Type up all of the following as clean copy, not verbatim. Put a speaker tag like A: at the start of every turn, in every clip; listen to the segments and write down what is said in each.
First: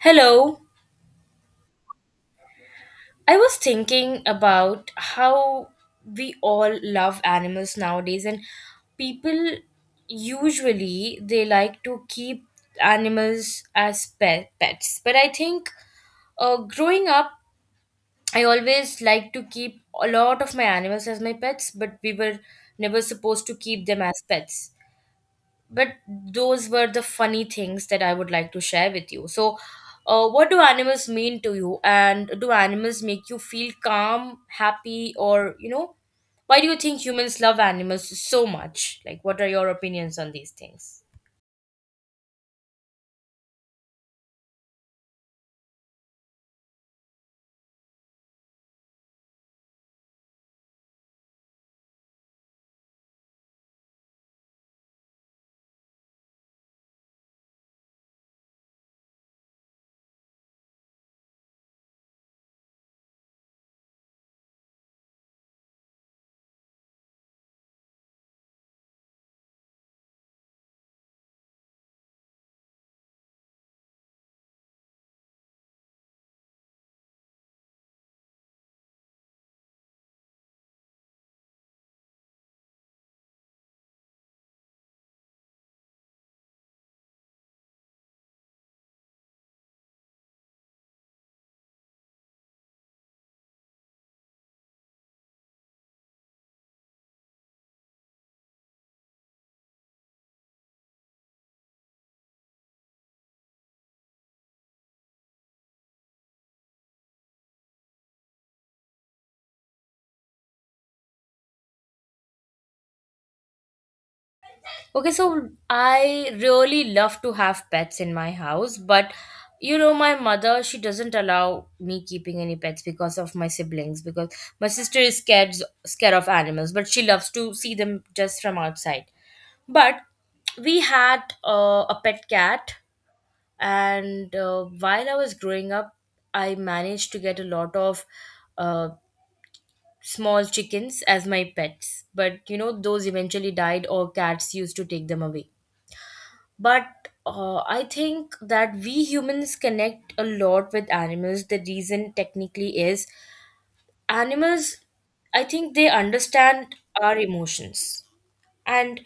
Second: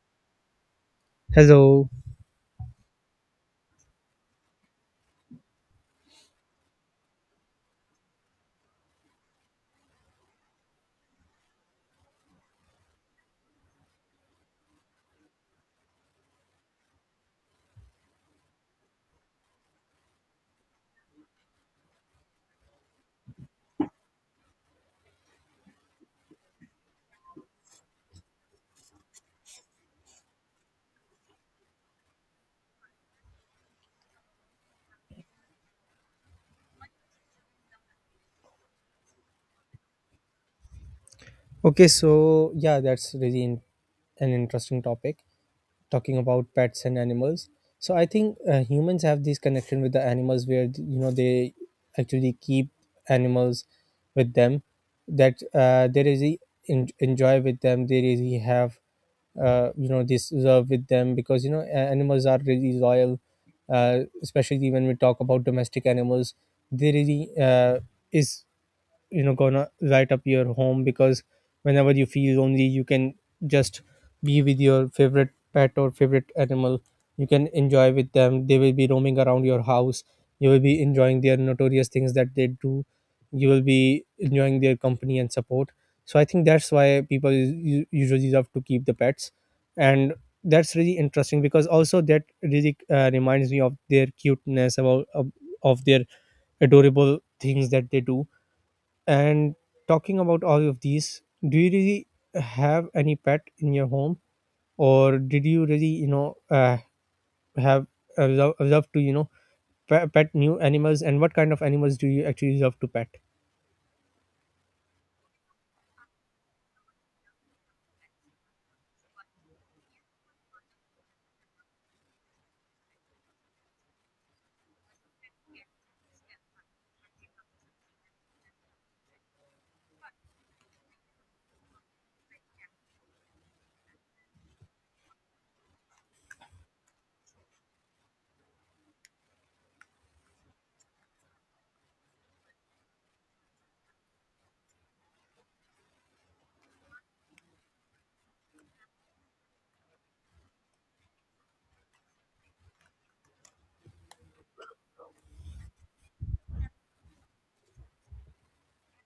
A: Hello.
B: Hello.
A: I was thinking about how we all love animals nowadays and people usually they like to keep animals as pets. But I think growing up I always like to keep a lot of my animals as my pets, but we were never supposed to keep them as pets. But those were the funny things that I would like to share with you. So, what do animals mean to you, and do animals make you feel calm, happy, or you know, why do you think humans love animals so much? Like, what are your opinions on these things?
B: Okay, so yeah, that's really an interesting topic talking about pets and animals. So I think humans have this connection with the animals where you know they actually keep animals with them that they really enjoy with them. They really have this love with them because you know animals are really loyal, especially when we talk about domestic animals. They really is you know gonna light up your home because whenever you feel lonely you can just be with your favorite pet or favorite animal. You can enjoy with them. They will be roaming around your house. You will be enjoying their notorious things that they do. You will be enjoying their company and support. So I think that's why people usually love to keep the pets. And that's really interesting because also that really reminds me of their cuteness about of their adorable things that they do. And talking about all of these, do you really have any pet in your home, or did you really, have a love to, pet new animals? And what kind of animals do you actually love to pet?
A: Okay, so I really love to have pets in my house, but you know, my mother she doesn't allow me keeping any pets because of my siblings. Because my sister is scared of animals, but she loves to see them just from outside. But we had a pet cat, and while I was growing up I managed to get a lot of uh, small chickens as my pets, but you know those eventually died or cats used to take them away. But I think that we humans connect a lot with animals. The reason technically is animals, I think they understand our emotions. And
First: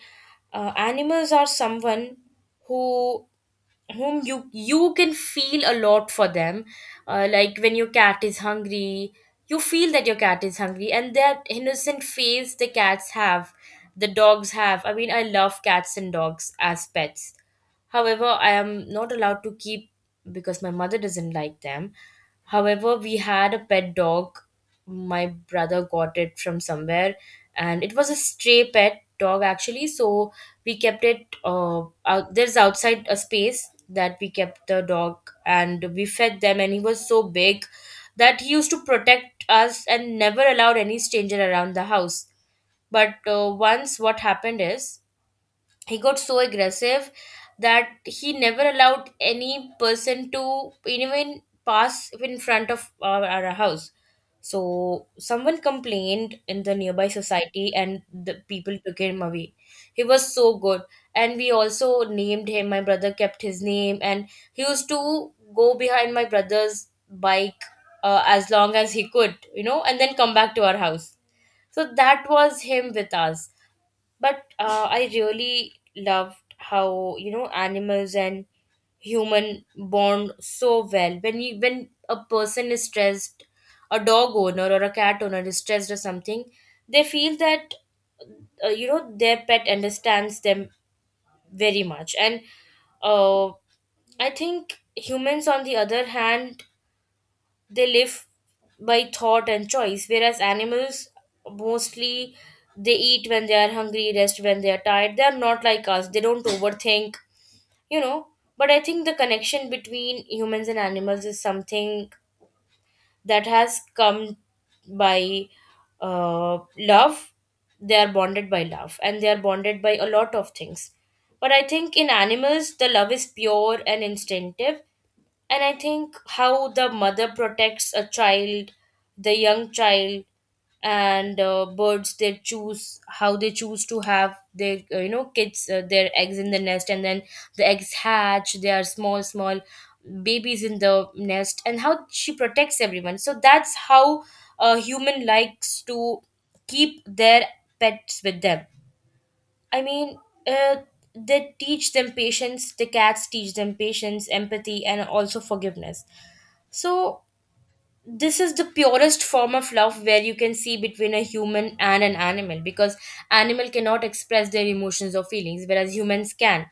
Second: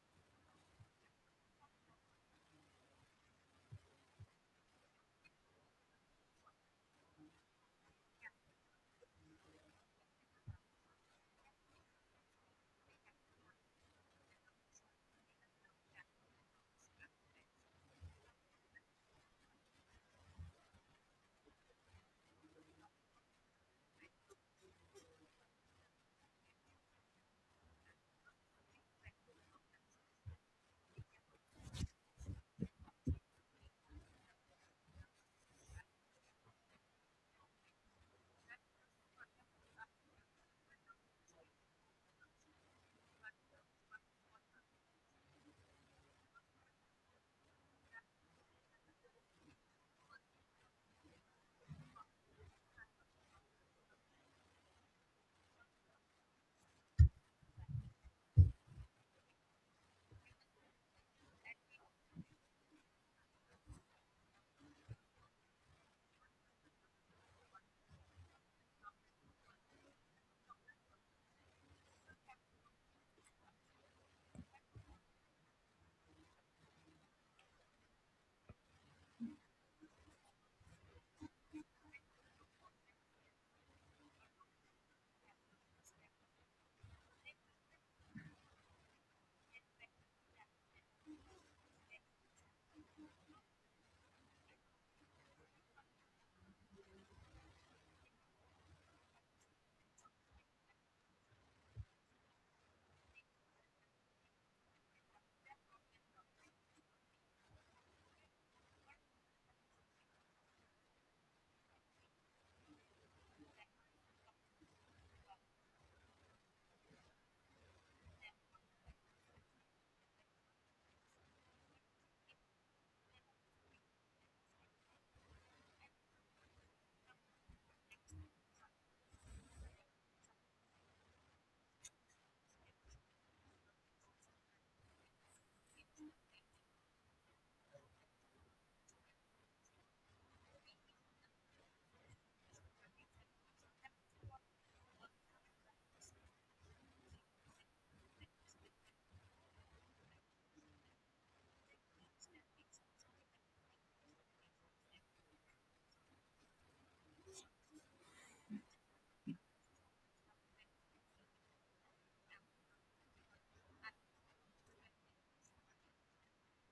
A: animals are someone who, whom you can feel a lot for them. Like when your cat is hungry, you feel that your cat is hungry, and that innocent face the cats have, the dogs have. I mean, I love cats and dogs as pets, however I am not allowed to keep because my mother doesn't like them. However, we had a pet dog. My brother got it from somewhere, and it was a stray pet dog actually. So we kept it. Out there's outside a space that we kept the dog, and we fed them. And he was so big that he used to protect us and never allowed any stranger around the house. But once, what happened is he got so aggressive that he never allowed any person to even pass in front of our house. So someone complained in the nearby society and the people took him away. He was so good, and we also named him. My brother kept his name, and he used to go behind my brother's bike as long as he could, you know, and then come back to our house. So that was him with us. But I really loved how, you know, animals and human bond so well. When you, when a person is stressed, a dog owner or a cat owner is stressed or something, they feel that you know, their pet understands them very much. And uh, I think humans on the other hand, they live by thought and choice, whereas animals, mostly they eat when they are hungry, rest when they are tired. They are not like us, they don't overthink, you know. But I think the connection between humans and animals is something that has come by love. They are bonded by love and they are bonded by a lot of things. But I think in animals the love is pure and instinctive. And I think how the mother protects a child, the young child. And birds, they choose how they choose to have their you know, kids, their eggs in the nest, and then the eggs hatch. They are small small babies in the nest and how she protects everyone. So that's how a human likes to keep their pets with them. I mean, uh, they teach them patience. The cats teach them patience, empathy, and also forgiveness. So, this is the purest form of love where you can see between a human and an animal, because animal cannot express their emotions or feelings whereas humans can,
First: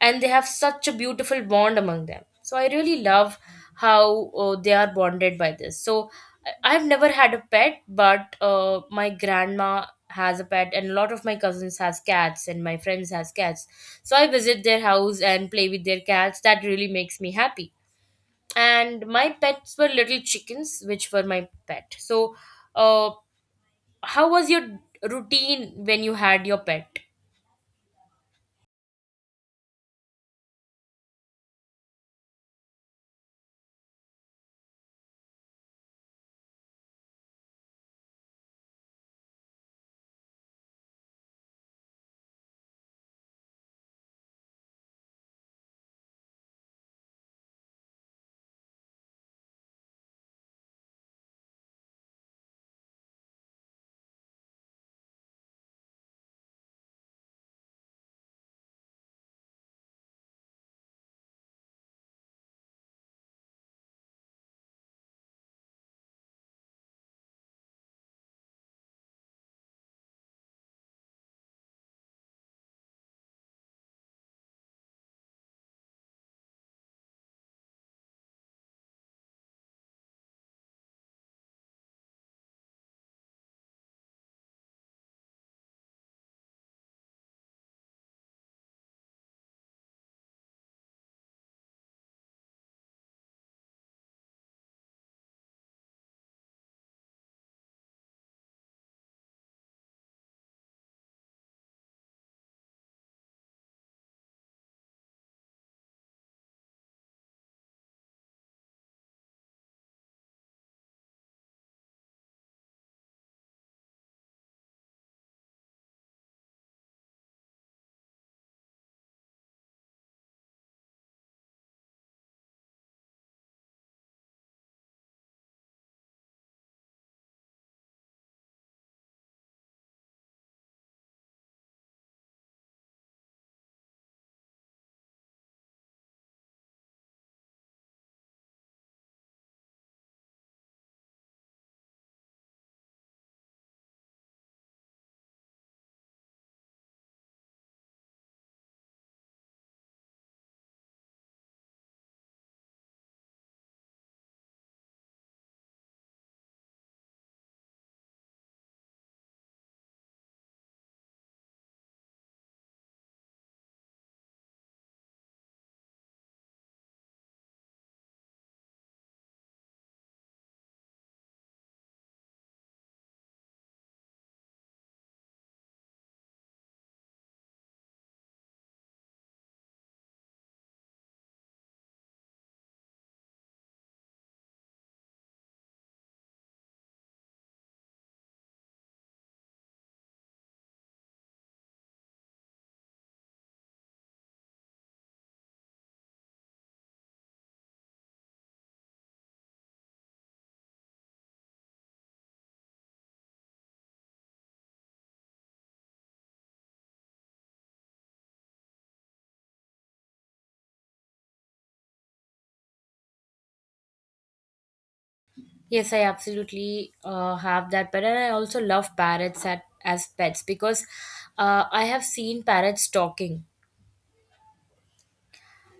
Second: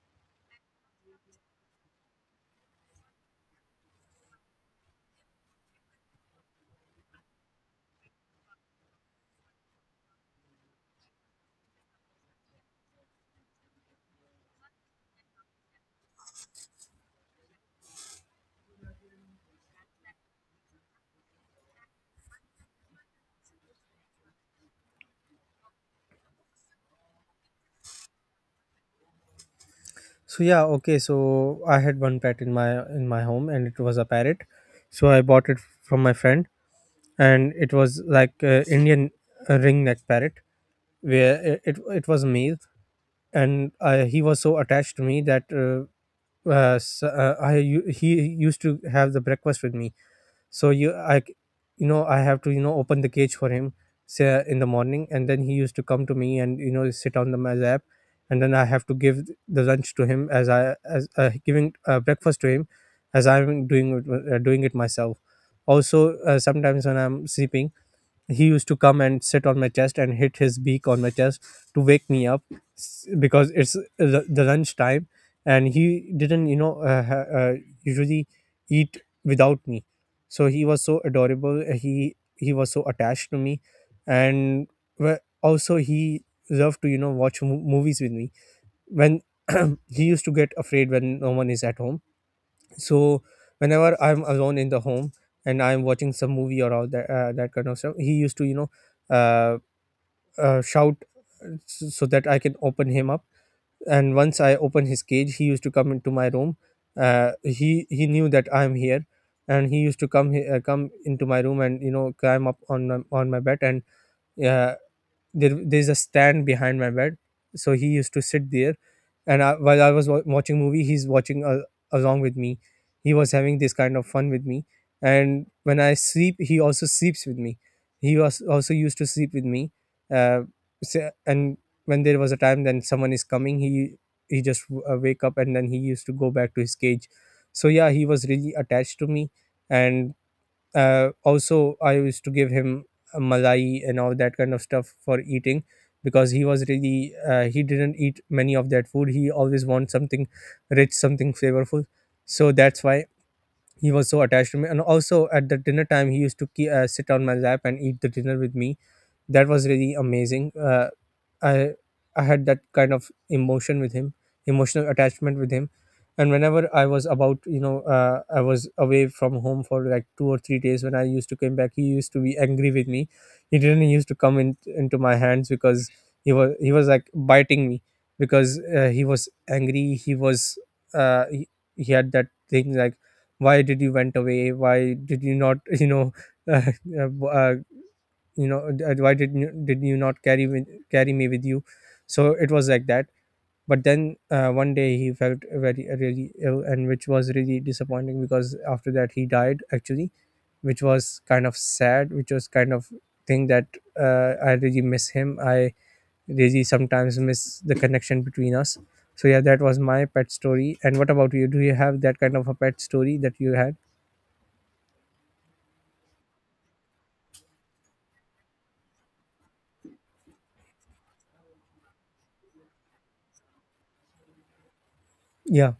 A: and they have such a beautiful bond among them. So I really love how they are bonded by this. So I've never had a pet, but my grandma has a pet and a lot of my cousins has cats and my friends has cats. So I visit their house and play with their cats, that really makes me happy. And my pets were little chickens which were my pet. So uh, how was your routine when you had your pet?
B: So yeah, okay. So I had one pet in my home, and it was a parrot. So I bought it from my friend, and it was like a Indian ring neck parrot, where it was a male, and he was so attached to me that. S I u- he used to have the breakfast with me. So you I c- you know, I have to you know open the cage for him, say in the morning, and then he used to come to me and you know sit on the my lap, and then I have to give the lunch to him as I as giving breakfast to him as I'm doing it myself. Also, sometimes when I'm sleeping, he used to come and sit on my chest and hit his beak on my chest to wake me up because it's the lunch time, and he didn't you know usually eat without me. So he was so adorable. Uh, he was so attached to me, and also he loved to you know watch movies with me. When he used to get afraid when no one is at home, so whenever I'm alone in the home and I'm watching some movie or all that, that kind of stuff, he used to uh, shout, so that I can open him up. And once I open his cage, he used to come into my room. Uh, he knew that I'm here, and he used to come into my room and you know climb up on on my bed. And uh, there there's a stand behind my bed, so he used to sit there. And I, while I was watching movie, he's watching along with me. He was having this kind of fun with me. And when I sleep, he also sleeps with me. He was also used to sleep with me. uh, and when there was a time then someone is coming, he just wake up and then he used to go back to his cage. So yeah, he was really attached to me. And also I used to give him a malai and all that kind of stuff for eating, because he was really he didn't eat many of that food. He always wants something rich, something flavorful. So that's why he was so attached to me. And also at the dinner time, he used to sit on my lap and eat the dinner with me. That was really amazing. Uh, i i had that kind of emotion with him, emotional attachment with him. And whenever I was about I was away from home for like 2 or 3 days, when I used to come back, he used to be angry with me. He didn't used to come into my hands because he was like biting me, because he was angry. He was uh, he, he had that thing like, why did you went away, why did you not you know uh, uh, why did you not carry carry me with you. So it was like that. But then one day he felt very really ill, and which was really disappointing because after that he died actually, which was kind of sad, which was kind of thing that I really miss him. I really sometimes miss the connection between us. So yeah, that was my pet story. And what about you? Do you have that kind of a pet story that you had?
A: Yes, I absolutely have that pet, and I also love parrots as pets, because I have seen parrots talking.
B: Yeah,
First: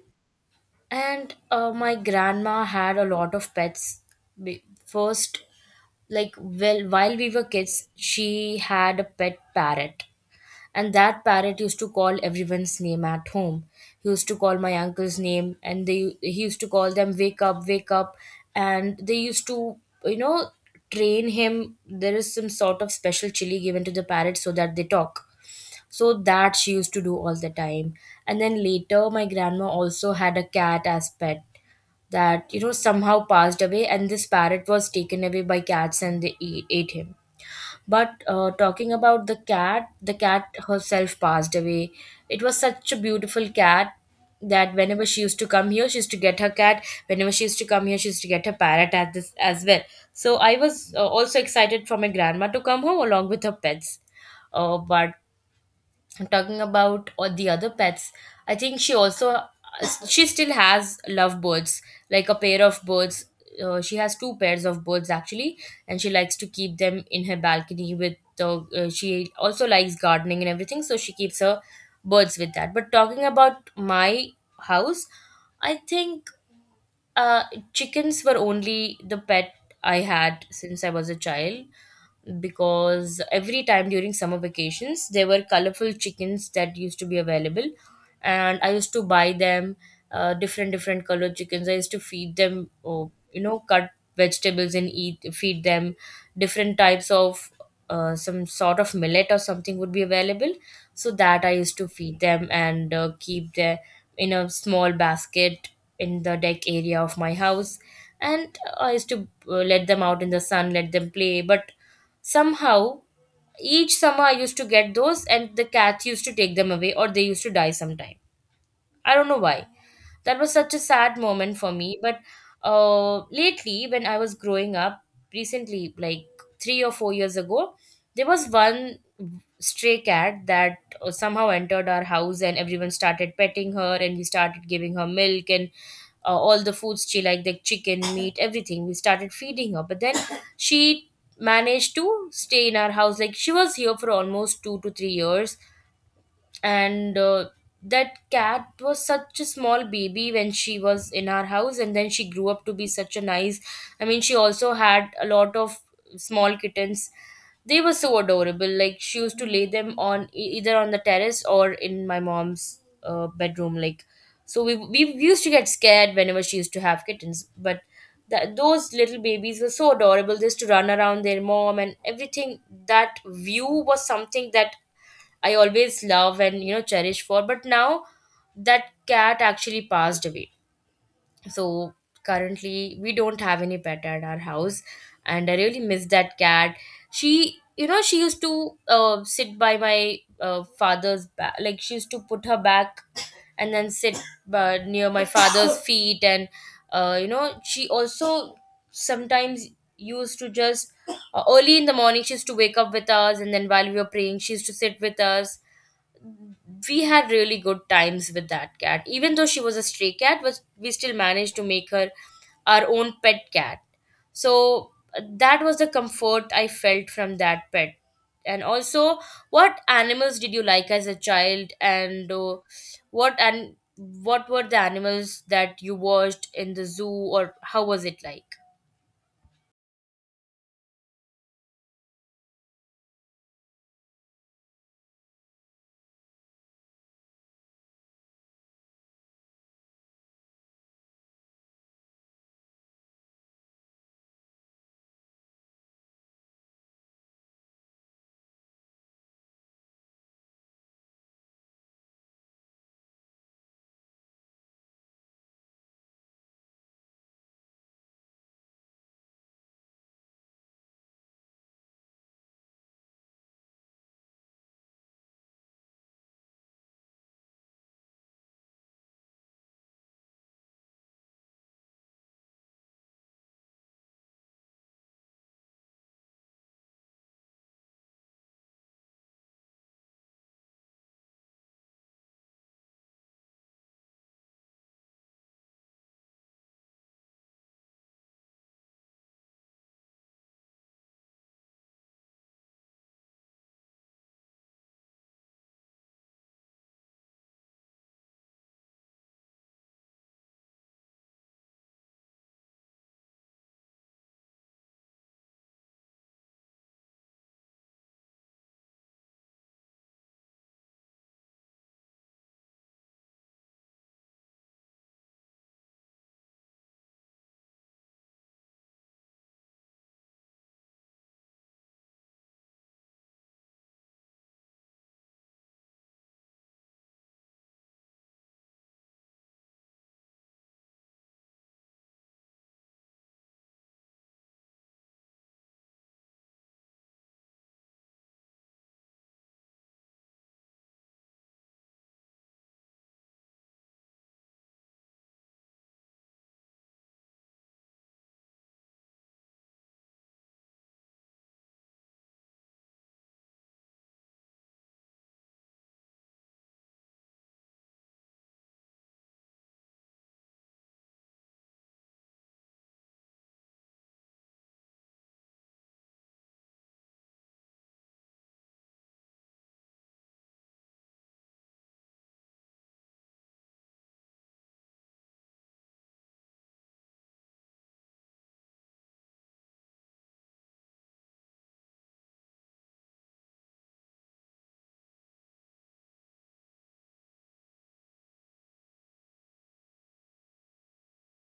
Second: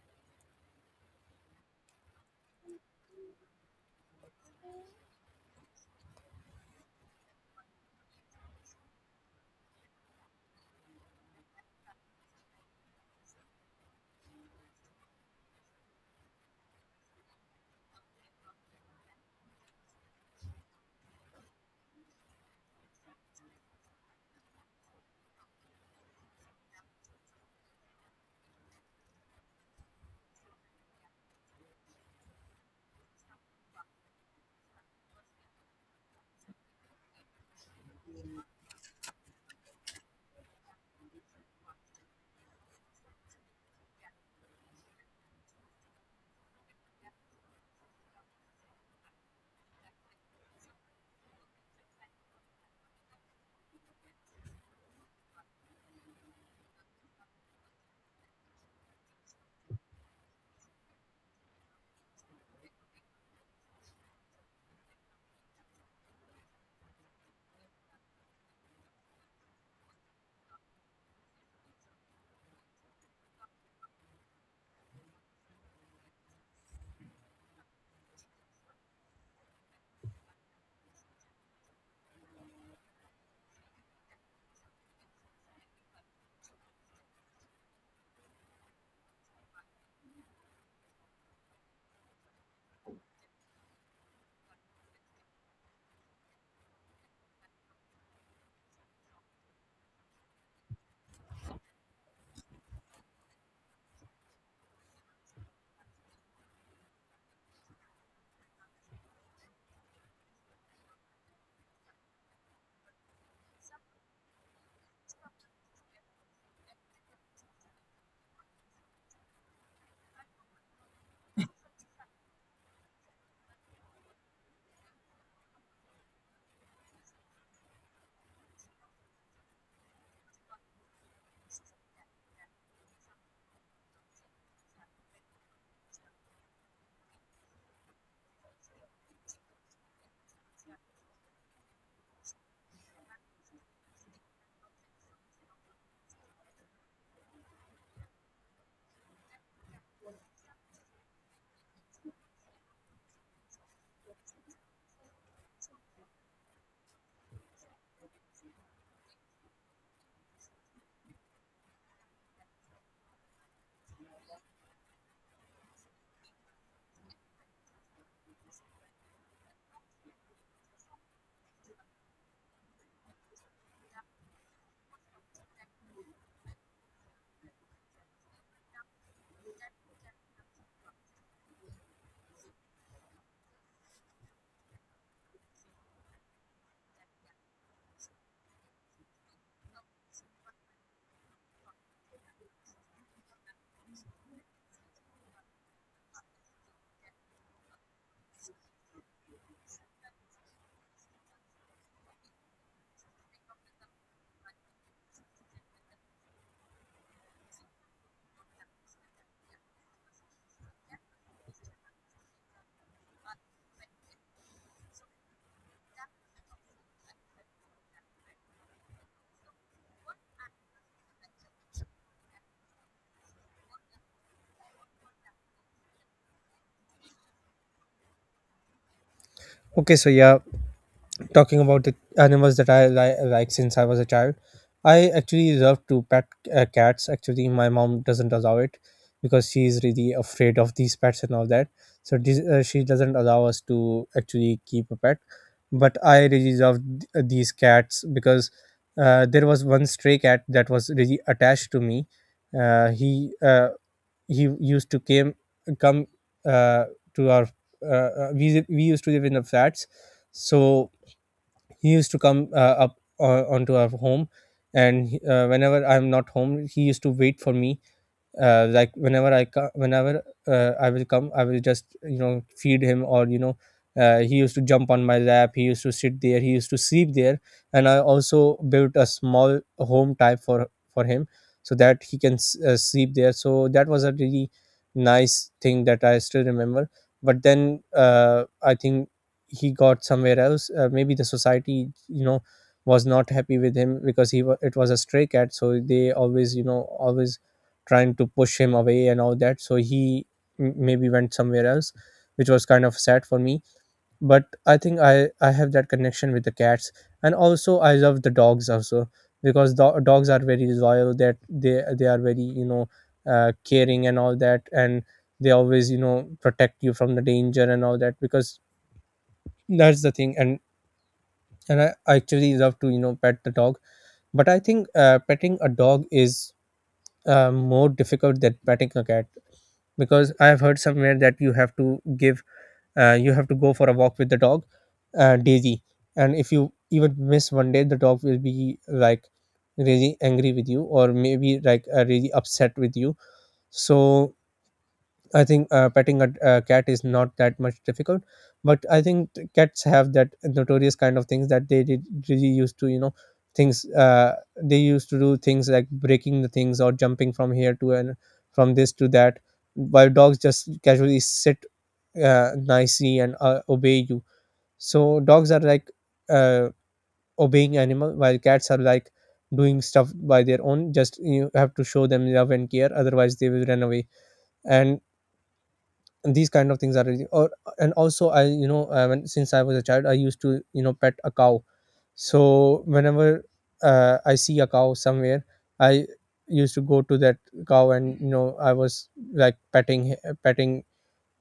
A: And my grandma had a lot of pets. First, like, well, while we were kids she had a pet parrot. And that parrot used to call everyone's name at home. He used to call my uncle's name, and they, he used to call them wake up, and they used to, you know, train him. There is some sort of special chili given to the parrot so that they talk. So that she used to do all the time. And then later, my grandma also had a cat as pet that, you know, somehow passed away, and this parrot was taken away by cats and they ate him. But talking about the cat herself passed away. It was such a beautiful cat that whenever she used to come here, she used to get her cat. Whenever she used to come here, she used to get her parrot at this as well. So I was also excited for my grandma to come home along with her pets. But talking about or the other pets, I think she also, she still has lovebirds, like a pair of birds. She has two pairs of birds actually, and she likes to keep them in her balcony with the she also likes gardening and everything, so she keeps her birds with that. But talking about my house, I think uh, chickens were only the pet I had since I was a child, because every time during summer vacations there were colorful chickens that used to be available, and I used to buy them. Different different colored chickens, I used to feed them, oh, you know, cut vegetables and eat feed them different types of some sort of millet or something would be available, so that I used to feed them and keep them in a small basket in the deck area of my house. And I used to let them out in the sun, let them play. But somehow, each summer I used to get those, and the cats used to take them away, or they used to die sometime. I don't know why. That was such a sad moment for me. But lately, when I was growing up, recently, like 3 or 4 years ago, there was one stray cat that somehow entered our house and everyone started petting her, and we started giving her milk and all the foods she liked, the chicken, meat, everything. We started feeding her. But then she managed to stay in our house. Like she was here for almost 2 to 3 years, and that cat was such a small baby when she was in our house, and then she grew up to be such a nice, I mean, she also had a lot of small kittens. They were so adorable. Like she used to lay them on either on the terrace or in my mom's bedroom. Like, so we used to get scared whenever she used to have kittens. But that those little babies were so adorable. They used to run around their mom and everything. That view was something that I always love and, you know, cherish for. But now that cat actually passed away. So currently we don't have any pet at our house, and I really miss that cat. She, you know, she used to sit by my father's back. Like she used to put her back and then sit near my father's feet. And you know, she also sometimes used to just early in the morning she used to wake up with us, and then while we were praying she used to sit with us. We had really good times with that cat. Even though she was a stray cat, was, we still managed to make her our own pet cat. So that was the comfort I felt from that pet. And also, what animals did you like as a child? And what, and what were the animals that you watched in the zoo, or how was it like?
B: okay, so yeah, talking about the animals that I like since I was a child, I actually love to pet cats. Actually, my mom doesn't allow it because she is really afraid of these pets and all that. So this, she doesn't allow us to actually keep a pet. But I really love these cats because there was one stray cat that was really attached to me. Uh, he uh, he used to came come uh, to our we used to live in the flats, so he used to come up onto our home. And whenever I'm not home, he used to wait for me. Whenever I will come, I will just you know feed him, or you know he used to jump on my lap, he used to sit there, he used to sleep there. And I also built a small home type for him, so that he can sleep there. So that was a really nice thing that I still remember. But then I think he got somewhere else. Uh, maybe the society you know was not happy with him because it was a stray cat, so they always you know always trying to push him away and all that. So he maybe went somewhere else, which was kind of sad for me. But I think I have that connection with the cats. And also, I love the dogs also because dogs are very loyal, that they are very, you know, caring and all that. And they always, you know, protect you from the danger and all that, because that's the thing. And I actually love to you know pet the dog, but I think petting a dog is more difficult than petting a cat, because I have heard somewhere that you have to give you have to go for a walk with the dog daily, and if you even miss one day, the dog will be like really angry with you, or maybe like really upset with you. So I think petting a cat is not that much difficult, but I think cats have that notorious kind of things that they did really used to, you know, things. They used to do things like breaking the things or jumping from here to and from this to that, while dogs just casually sit nicely and obey you. So dogs are like uh, obeying animal, while cats are like doing stuff by their own. Just you have to show them love and care, otherwise they will run away. And these kind of things are really or. And also I you know when since I was a child, I used to you know pet a cow. So whenever I see a cow somewhere, I used to go to that cow and you know I was like petting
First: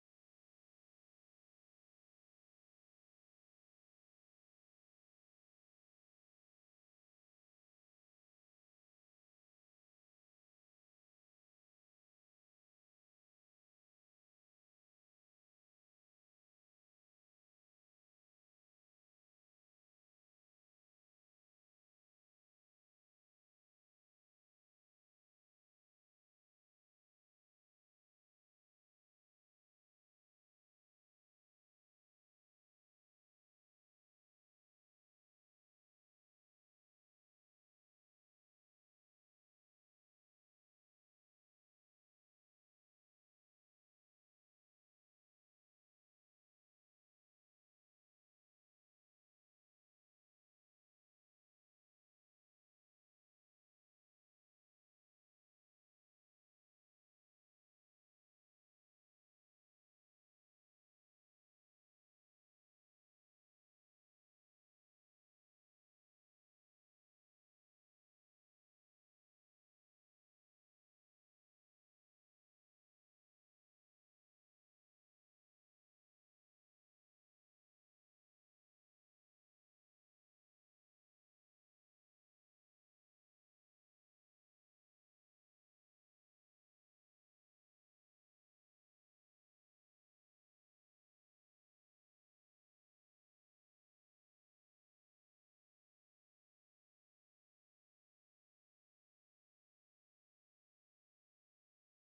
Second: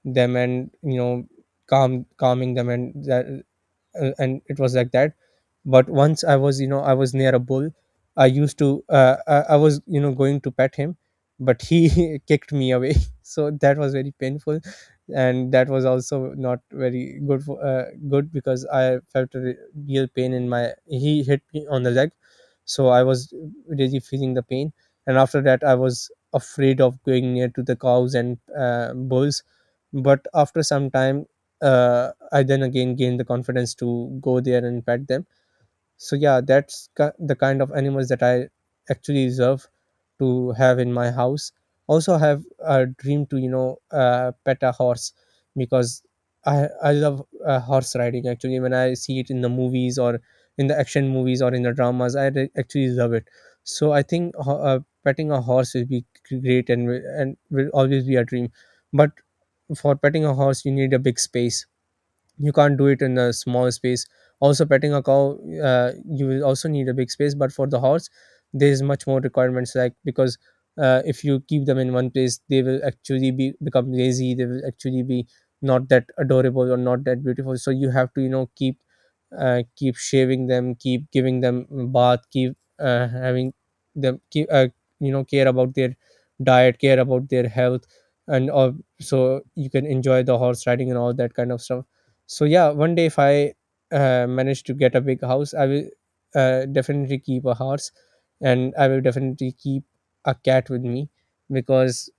B: them, and you know calming them and that and it was like that. But once I was you know I was near a bull, I used to I was you know going to pet him, but he kicked me away so that was very painful. And that was also not very good for, good, because I felt a real pain in my, he hit me on the leg. So I was really feeling the pain. And after that, I was afraid of going near to the cows and bulls. But after some time I then again gain the confidence to go there and pet them. So yeah, that's the kind of animals that I actually deserve to have in my house. Also, I have a dream to pet a horse because I love horse riding. Actually, when I see it in the movies or in the action movies or in the dramas, actually love it. So I think petting a horse will be great and will always be a dream. But for petting a horse, you need a big space, you can't do it in a small space. Also petting a cow, you will also need a big space, but for the horse there is much more requirements, like because if you keep them in one place, they will actually be become lazy, they will actually be not that adorable or not that beautiful. So you have to, you know, keep keep shaving them, keep giving them bath, keep having them, keep you know, care about their diet, care about their health, and so you can enjoy the horse riding and all that kind of stuff. So yeah, one day if I manage to get a big house, I will definitely keep a horse, and I will definitely keep a cat with me because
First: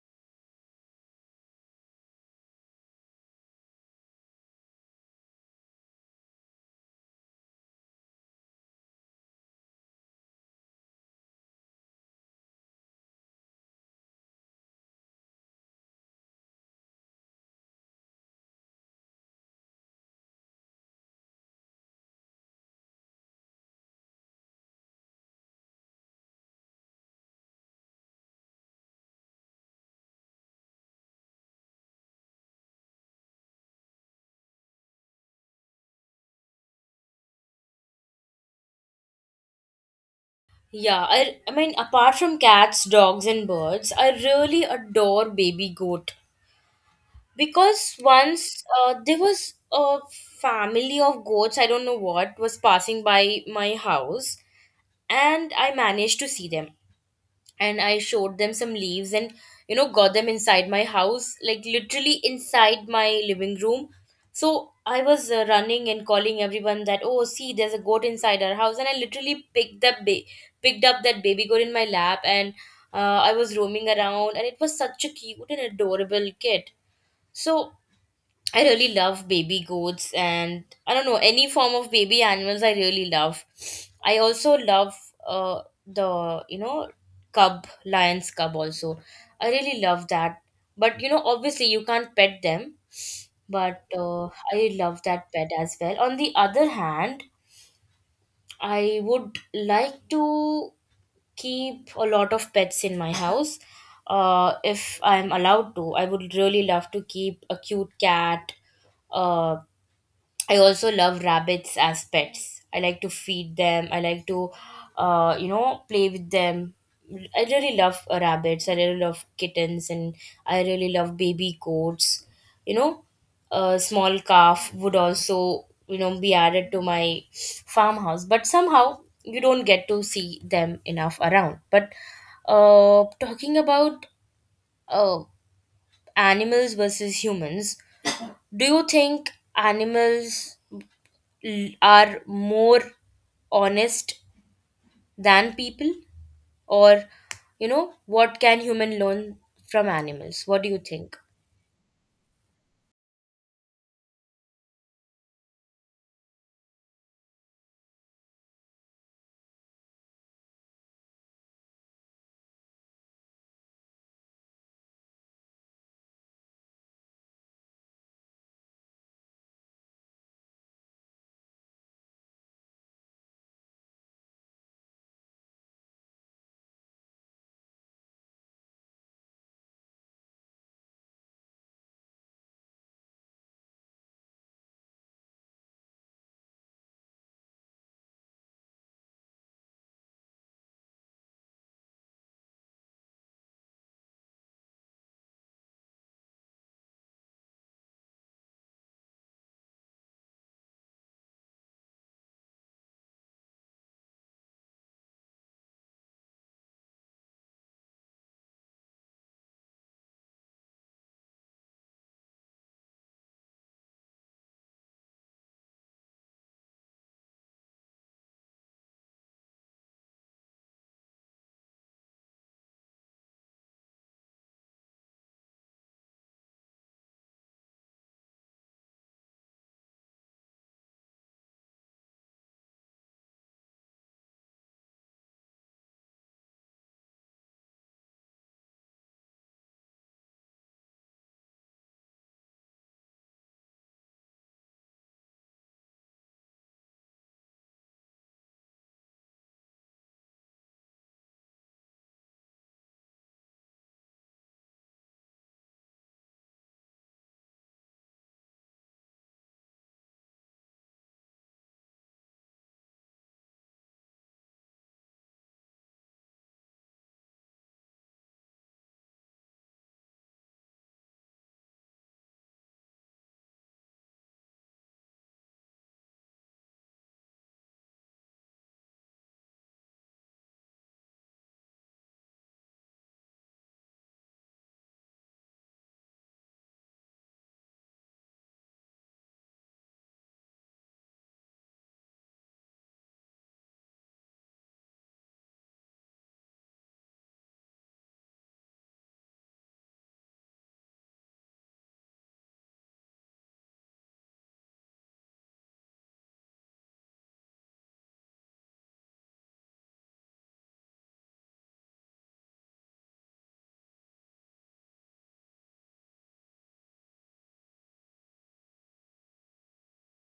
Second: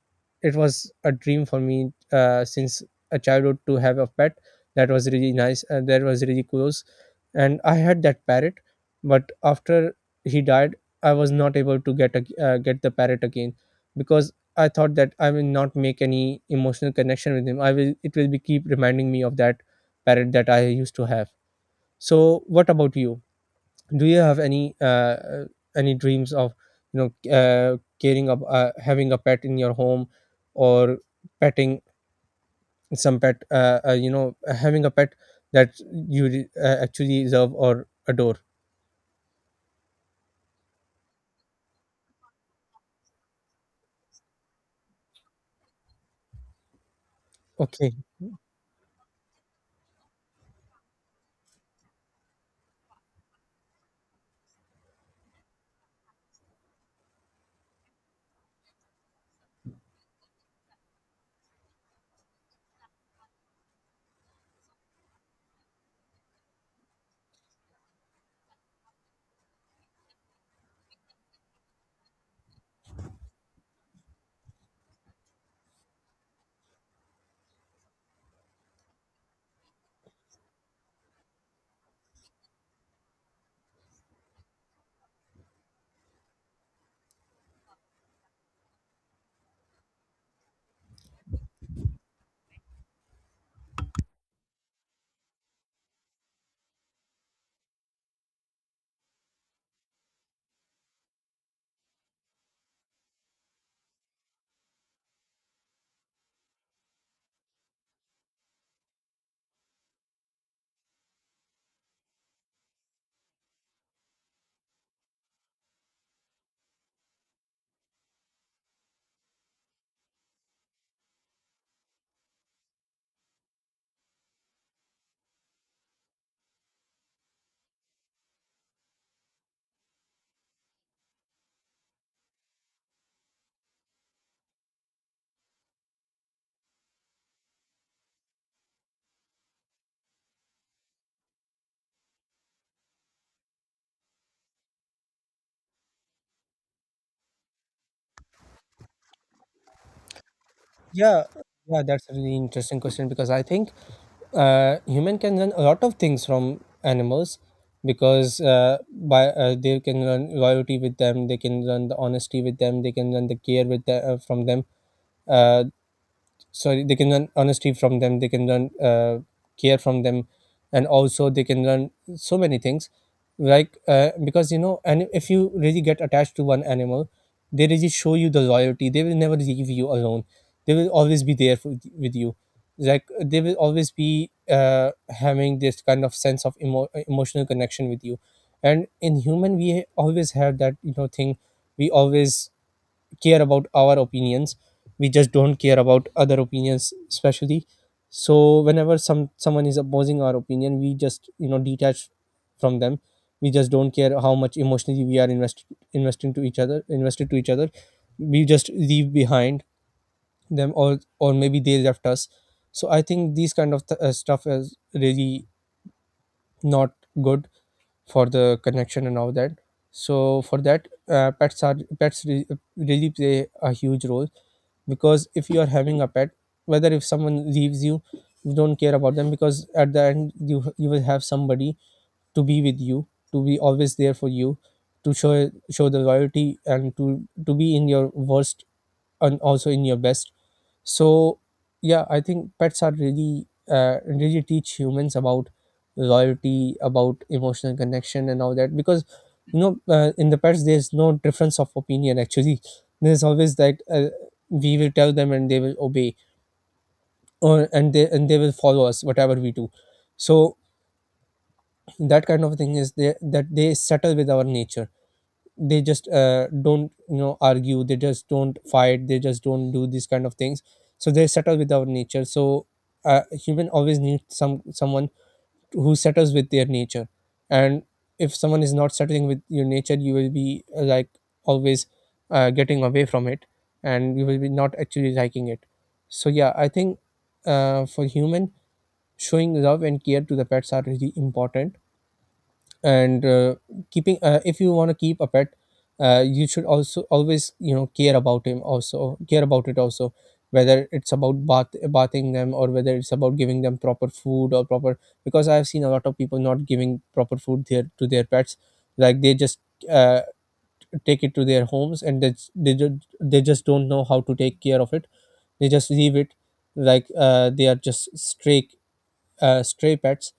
B: it was a dream for me since a childhood to have a pet. That was really nice, and that was really close, and I had that parrot, but after he died, I was not able to get the parrot again because I thought that I will not make any emotional connection with him. I will It will be keep reminding me of that parrot that I used to have. So, what about you? Do you have any dreams of you know caring of having a pet in your home, or petting some pet? You know, having a pet that you actually love or adore.
A: Yeah, I mean, apart from cats, dogs, and birds, I really adore baby goat. Because
B: Okay.
A: once there was a family of goats, I don't know what, was passing by my house, and I managed to see them, and I showed them some leaves, and you know got them inside my house, like literally inside my living room. So I was running and calling everyone that, oh, see, there's a goat inside our house. And I literally picked up that baby goat in my lap, and I was roaming around, and it was such a cute and adorable kid. So I really love baby goats, and I don't know any form of baby animals I really love. I also love the cub lion's cub also. I really love that. But you know obviously you can't pet them. But I love that pet as well. On the other hand, I would like to keep a lot of pets in my house. If I'm allowed to, I would really love to keep a cute cat, a, I also love rabbits as pets. I like to feed them. I like to, play with them. I really love rabbits. I really love kittens, and I really love baby goats. You know, a small calf would also, you know, be added to my farmhouse. But somehow you don't get to see them enough around. But talking about uh, animals versus humans, do you think animals are more honest than people, or you know what can human learn from animals? What do you think?
B: Yeah, yeah, that's a really interesting question because I think human can learn a lot of things from animals because by they can learn loyalty with them, they can learn the honesty with them, they can learn the care from them. Uh, Sorry, they can learn honesty from them, they can learn care from them, and also they can learn so many things, like because you know, and if you really get attached to one animal, they really show you the loyalty, they will never leave you alone, they will always be there for, with you, like they will always be having this kind of sense of emotional connection with you. And in human we always have that, you know, thing, we always care about our opinions, we just don't care about other opinions especially. So whenever someone is opposing our opinion, we just, you know, detach from them, we just don't care how much emotionally we are invested to each other, we just leave behind them, or maybe they left us. So I think these kind of stuff is really not good for the connection and all that. So for that pets really play a huge role because if you are having a pet, whether if someone leaves you, you don't care about them because at the end you will have somebody to be with you, to be always there for you, to show the loyalty, and to be in your worst and also in your best. So yeah, I think pets are really really teach humans about loyalty, about emotional connection and all that, because you know in the pets there's no difference of opinion actually, there's always that we will tell them and they will obey, or and they will follow us whatever we do. So that kind of thing is that they settle with our nature, they just don't, you know, argue, they just don't fight, they just don't do these kind of things. So they settle with our nature. So human always needs someone who settles with their nature. And if someone is not settling with your nature, you will be like always getting away from it, and you will be not actually liking it. So yeah, I think for human, showing love and care to the pets are really important. And Keeping if you want to keep a pet, you should also always, you know, care about him, also care about it also, whether it's about bathing them, or whether it's about giving them proper food or proper, because I have seen a lot of people not giving proper food there to their pets. Like they just uh, take it to their homes, and they just don't know how to take care of it, they just leave it, like they are just stray stray pets,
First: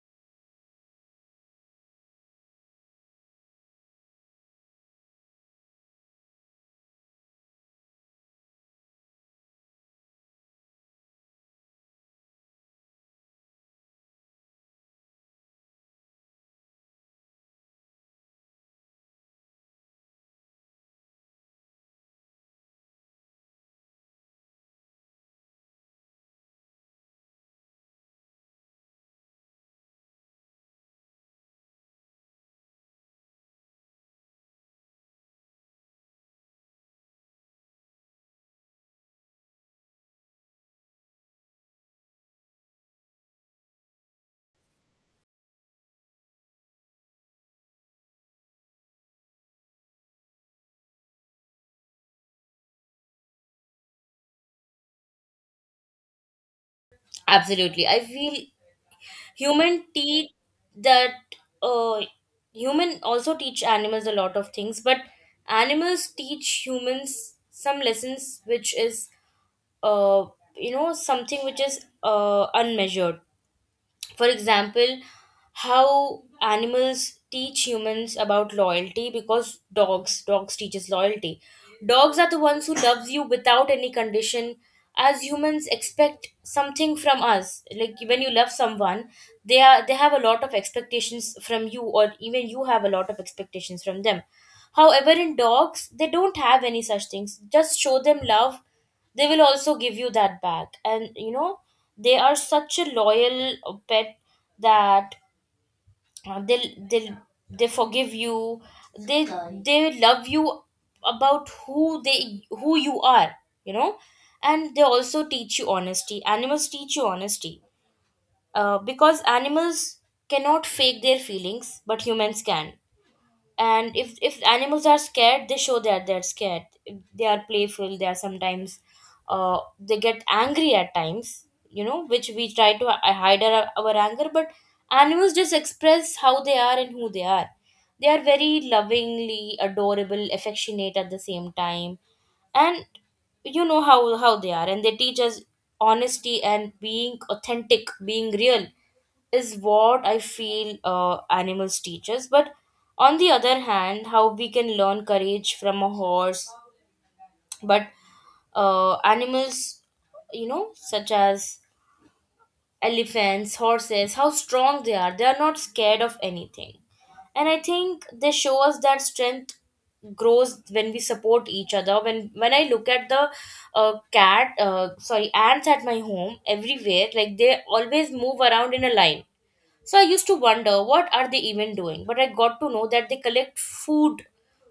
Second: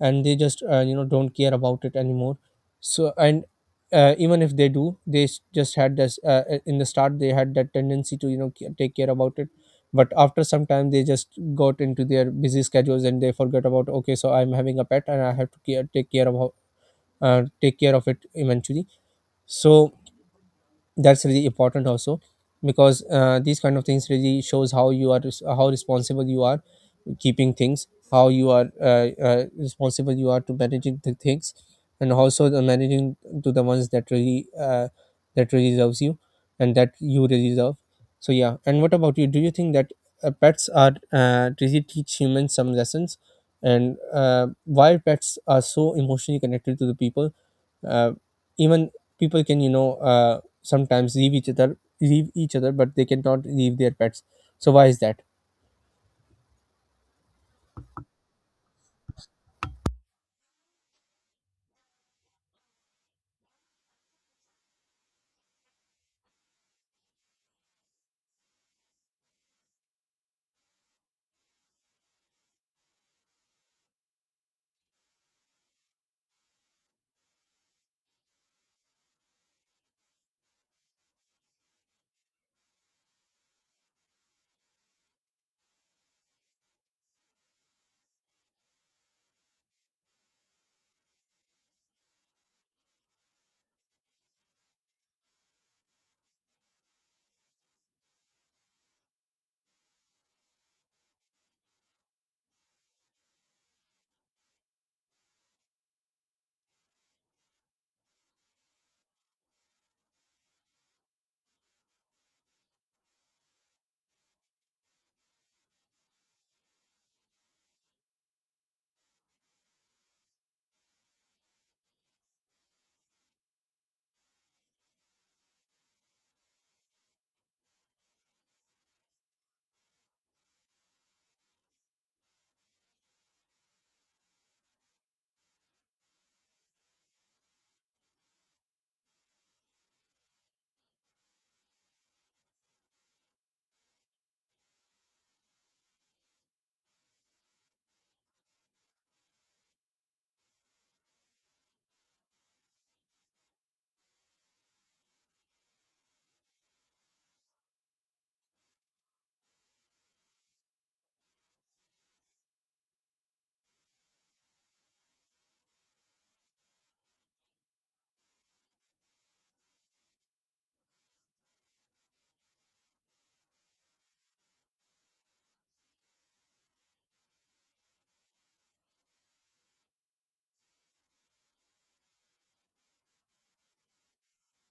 B: and they just you know, don't care about it anymore. So, and even if they do, just had this in the start, they had that tendency to, you know, take care about it, but after some time they just got into their busy schedules and they forgot about, okay, so I'm having a pet and I have to take care of take care of it eventually. So that's really important also, because these kind of things really shows how you are how responsible you are keeping things, how you are responsible you are to managing the things, and also the managing to the ones that really that really loves you and that you really love. So yeah, and what about you? Do you think that pets are really teach humans some lessons, and why pets are so emotionally connected to the people? uh, Even people can, you know, sometimes leave each other, but they cannot leave their pets. So why is that?
A: Absolutely, I feel human teach that, uh human also teach animals a lot of things, but animals teach humans some lessons which is, uh you know, something which is unmeasured. For example, how animals teach humans about loyalty, because dogs teaches loyalty. Dogs are the ones who loves you without any condition. As humans expect something from us, like when you love someone, they have a lot of expectations from you, or even you have a lot of expectations from them. However, in dogs, they don't have any such things. Just show them love, they will also give you that back. And you know, they are such a loyal pet that they'll they forgive you, they they love you about who they who you are, you know. And they also teach you honesty. Animals teach you honesty, because animals cannot fake their feelings, but humans can. And if animals are scared, they show that they're scared. If they are playful, they are sometimes they get angry at times, you know, which we try to hide our anger, but animals just express how they are and who they are. They are very lovingly adorable, affectionate at the same time. And you know, how they are, and they teach us honesty, and being authentic, being real, is what I feel animals teach us. But on the other hand, how we can learn courage from a horse, but animals, you know, such as elephants, horses, how strong they are. They are not scared of anything. And I think they show us that strength grows when we support each other. When I look at the cat sorry ants at my home everywhere, like they always move around in a line. So I used to wonder what are they even doing, but I got to know that they collect food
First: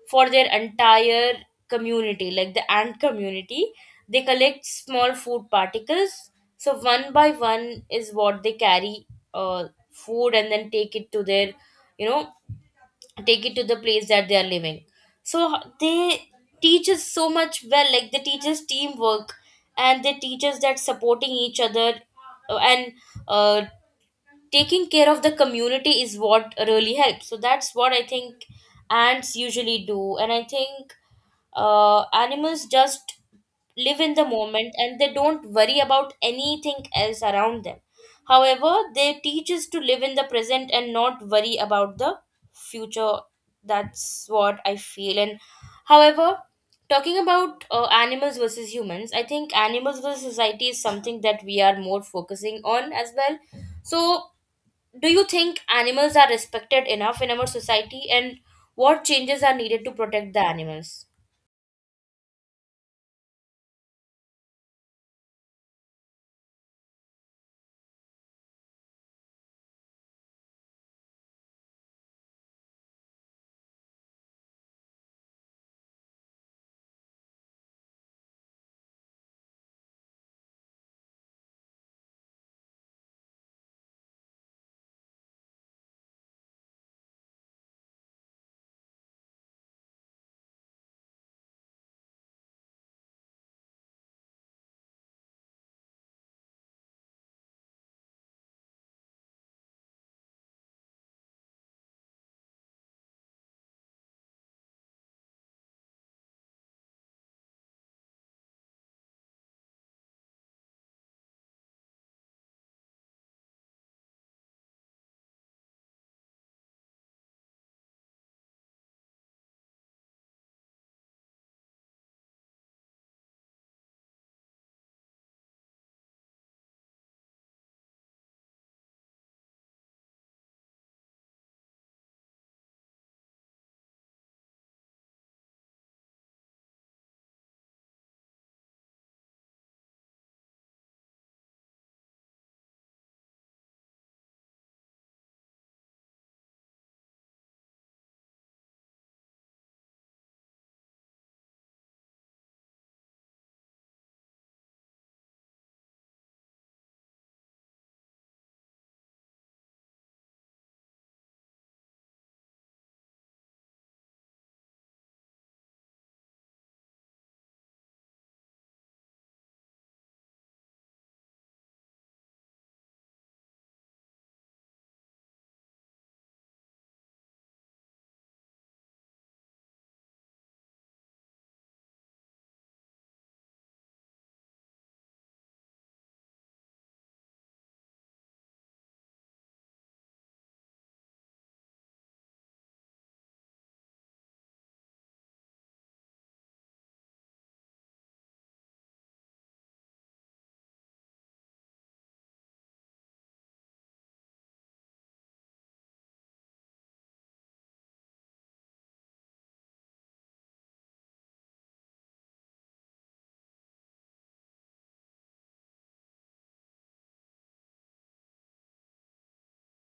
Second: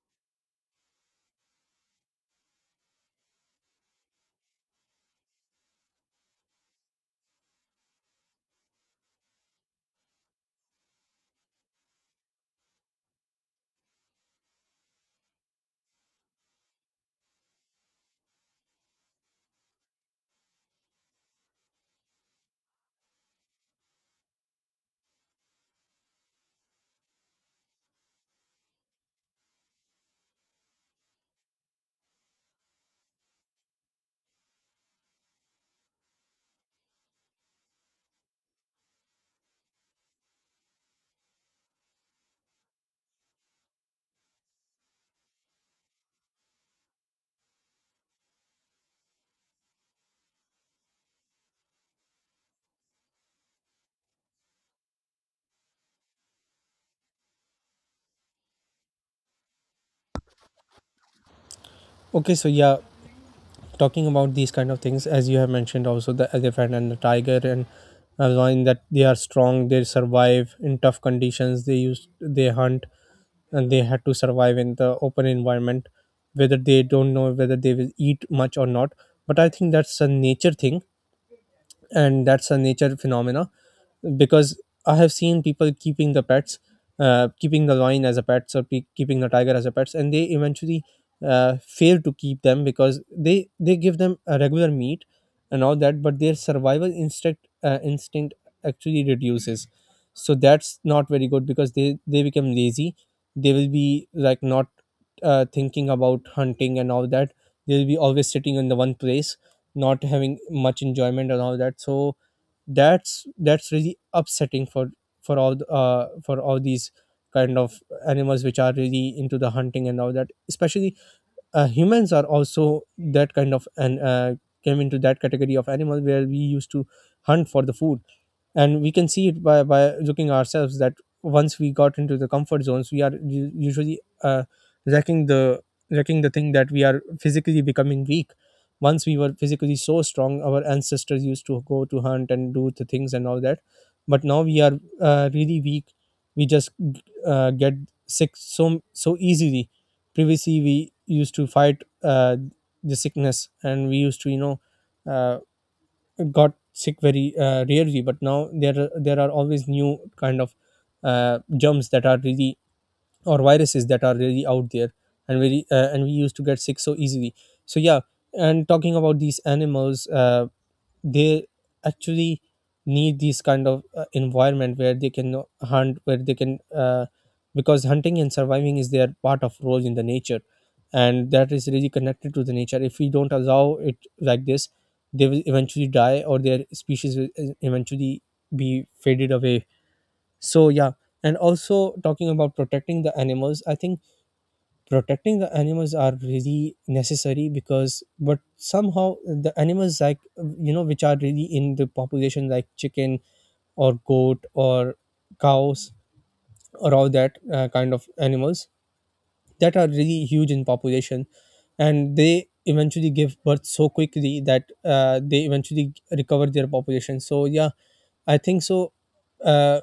A: for their entire community, like the ant community. They collect small food particles, so one by one is what they carry uh, food and then take it to their, you know, take it to the place that they are living. So they teach us so much well, like they teach us teamwork, and they teach us that supporting each other and uh, taking care of the community is what really helps. So that's what I think ants usually do. And I think animals just live in the moment, and they don't worry about anything else around them. However, they teach us to live in the present and not worry about the future. That's what I feel. And however, talking about animals versus humans, I think animals versus society is something that we are more focusing on as well. So do you think animals are respected enough in our society, and what changes are needed to protect the animals?
B: Okay, so yeah, talking about these kind of things, as you have mentioned also the elephant and the tiger, and allowing that they are strong, they survive in tough conditions, they hunt, and they had to survive in the open environment, whether they don't know whether they will eat much or not. But I think that's a nature thing, and that's a nature phenomena. Because I have seen people keeping the pets, keeping the lion as a pets, or keeping the tiger as a pets, and they eventually fail to keep them because they give them a regular meat and all that, but their survival instinct actually reduces. So that's not very good because they become lazy. They will be like not thinking about hunting and all that. They will be always sitting in the one place, not having much enjoyment and all that. So that's really upsetting for for all these kind of animals which are really into the hunting and all that, especially. Humans are also that kind of, and came into that category of animal where we used to hunt for the food, and we can see it by looking ourselves that once we got into the comfort zones, we are usually wrecking the wrecking the thing, that we are physically becoming weak. Once we were physically so strong, our ancestors used to go to hunt and do the things and all that, but now we are really weak, we just get sick so easily. Previously we used to fight the sickness, and we used to, you know, uh, got sick very rarely, but now there are always new kind of germs that are really, or viruses that are really out there, and very and we used to get sick so easily. So yeah, and talking about these animals, they actually need these kind of environment where they can hunt, where they can because hunting and surviving is their part of role in the nature, and that is really connected to the nature. If we don't allow it like this, they will eventually die, or their species will eventually be faded away. So yeah, and also talking about protecting the animals, I think protecting the animals are really necessary, because but somehow the animals, like, you know, which are really in the population, like chicken or goat or cows or all that kind of animals that are really huge in population, and they eventually give birth so quickly that they eventually recover their population. So yeah, I think so. uh,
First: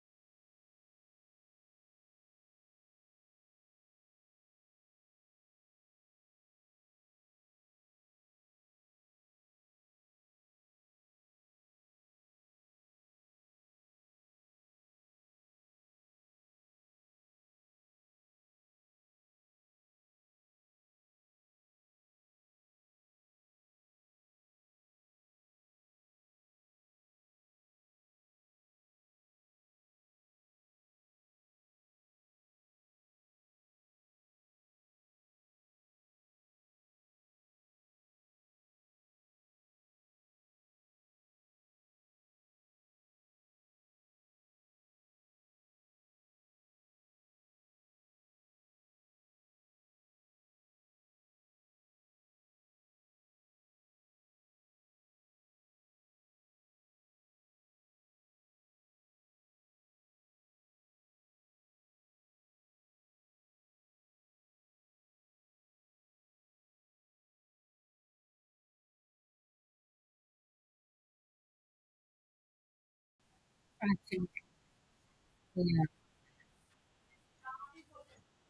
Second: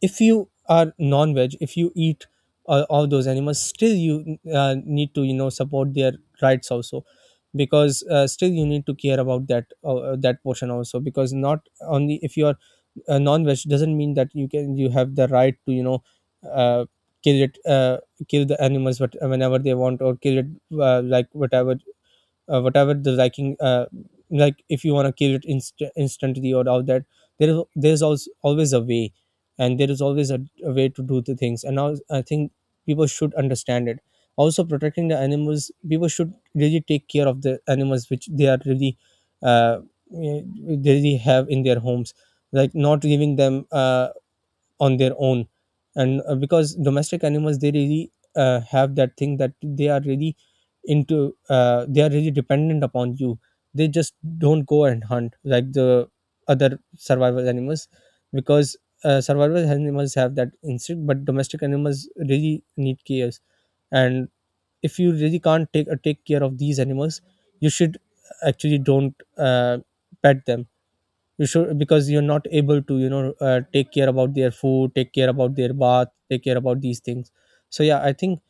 B: if you are non-veg, if you eat all those animals, still you need to, you know, support their rights also, because still you need to care about that that portion also, because not only if you are non-veg doesn't mean that you have the right to, you know, uh, kill it, kill the animals, but whenever they want, or kill it, like whatever whatever the liking, like if you want to kill it instantly or all that, there's always, always a way, and there is always a way to do the things. And now I think people should understand it. Also, protecting the animals, people should really take care of the animals which they are really uh, eh, they really have in their homes, like not leaving them on their own. And Because domestic animals, they really have that thing that they are really into they are really dependent upon you, they just don't go and hunt like the other survival animals, because survival animals have that instinct, but domestic animals really need cares. And if you really can't take care of these animals, you should actually don't pet them. You should, because you're not able to, you know, take care about their food, take care about their bath, take care about these things. So yeah, I think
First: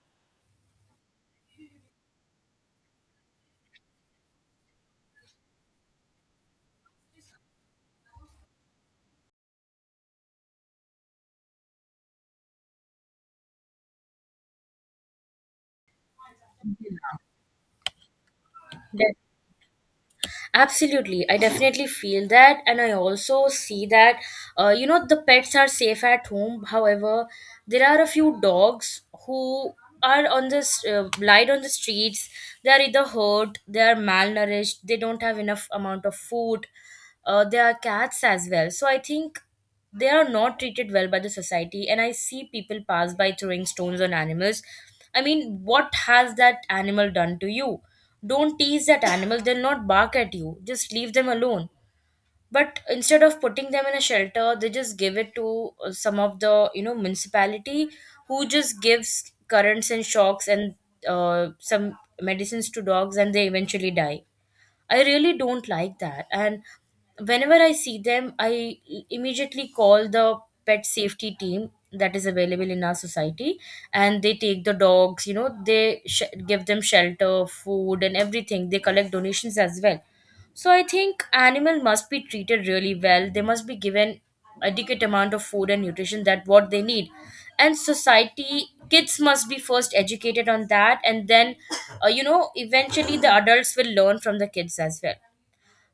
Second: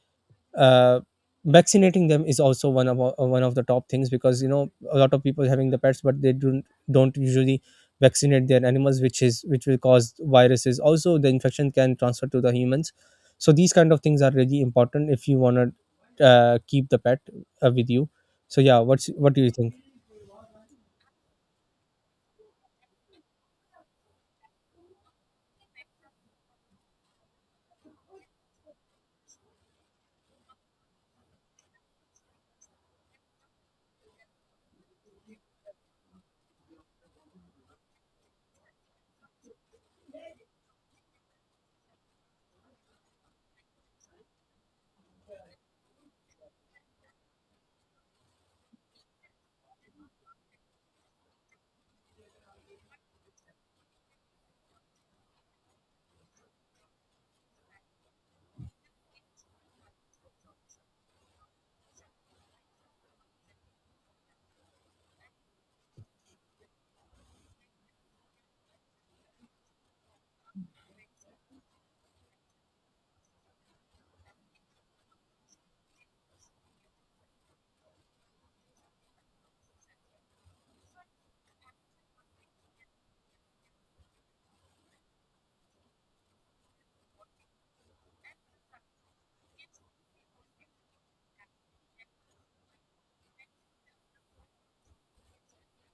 B: uh, vaccinating them is also one of the top things, because you know, a lot of people having the pets but they don't usually vaccinate their animals, which is which will cause viruses, also the infection can transfer to the humans. So these kind of things are really important if you want to keep the pet with you. So yeah,
A: De-
B: what do you think?
A: Absolutely. I definitely feel that. And I also see that, you know, the pets are safe at home. However, there are a few dogs who are on the lied on the streets. They are either hurt, they are malnourished, they don't have enough amount of food. There are cats as well. So I think they are not treated well by the society, and I see people pass by throwing stones on animals. I mean, what has that animal done to you? Don't tease that animal, they'll not bark at you. Just leave them alone. But instead of putting them in a shelter, they just give it to some of the, you know, municipality, who just gives currents and shocks and some medicines to dogs, and they eventually die. I really don't like that. And whenever I see them, I immediately call the pet safety team that is available in our society, and they take the dogs, you know, they give them shelter, food, and everything. They collect donations as well. So I think animal must be treated really well. They must be given adequate amount of food and nutrition that what they need. And society kids must be first educated on that, and then you know eventually the adults will learn from the kids as well.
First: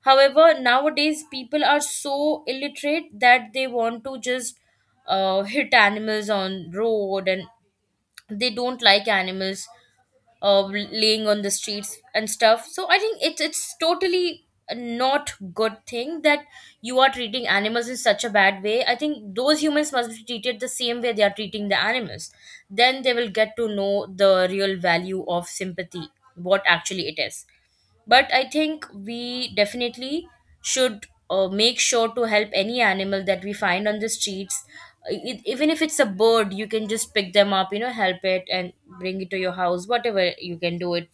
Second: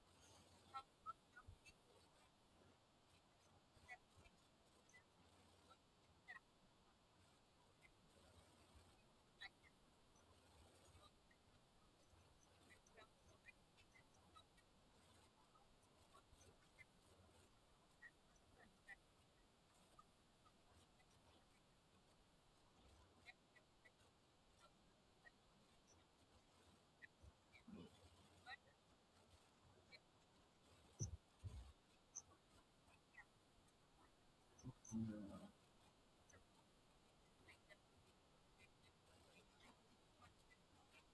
A: However, nowadays people are so illiterate that they want to just hit animals on road, and they don't like animals laying on the streets and stuff. So I think it's totally not good thing that you are treating animals in such a bad way. I think those humans must be treated the same way they are treating the animals. Then they will get to know the real value of sympathy, what actually it is. But I think we definitely should make sure to help any animal that we find on the streets. It, even if it's a bird, you can just pick them up, you know, help it and bring it to your house, whatever you can do it.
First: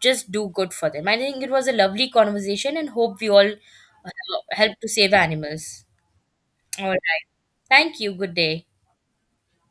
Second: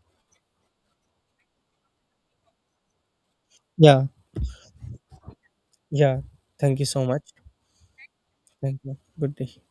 A: Just do good for them. I think it was a lovely conversation, and hope we all
B: Yeah,
A: uh, help to save animals.
B: yeah, thank you
A: All
B: so much.
A: right, thank you. Good day.
B: Thank you. Good day.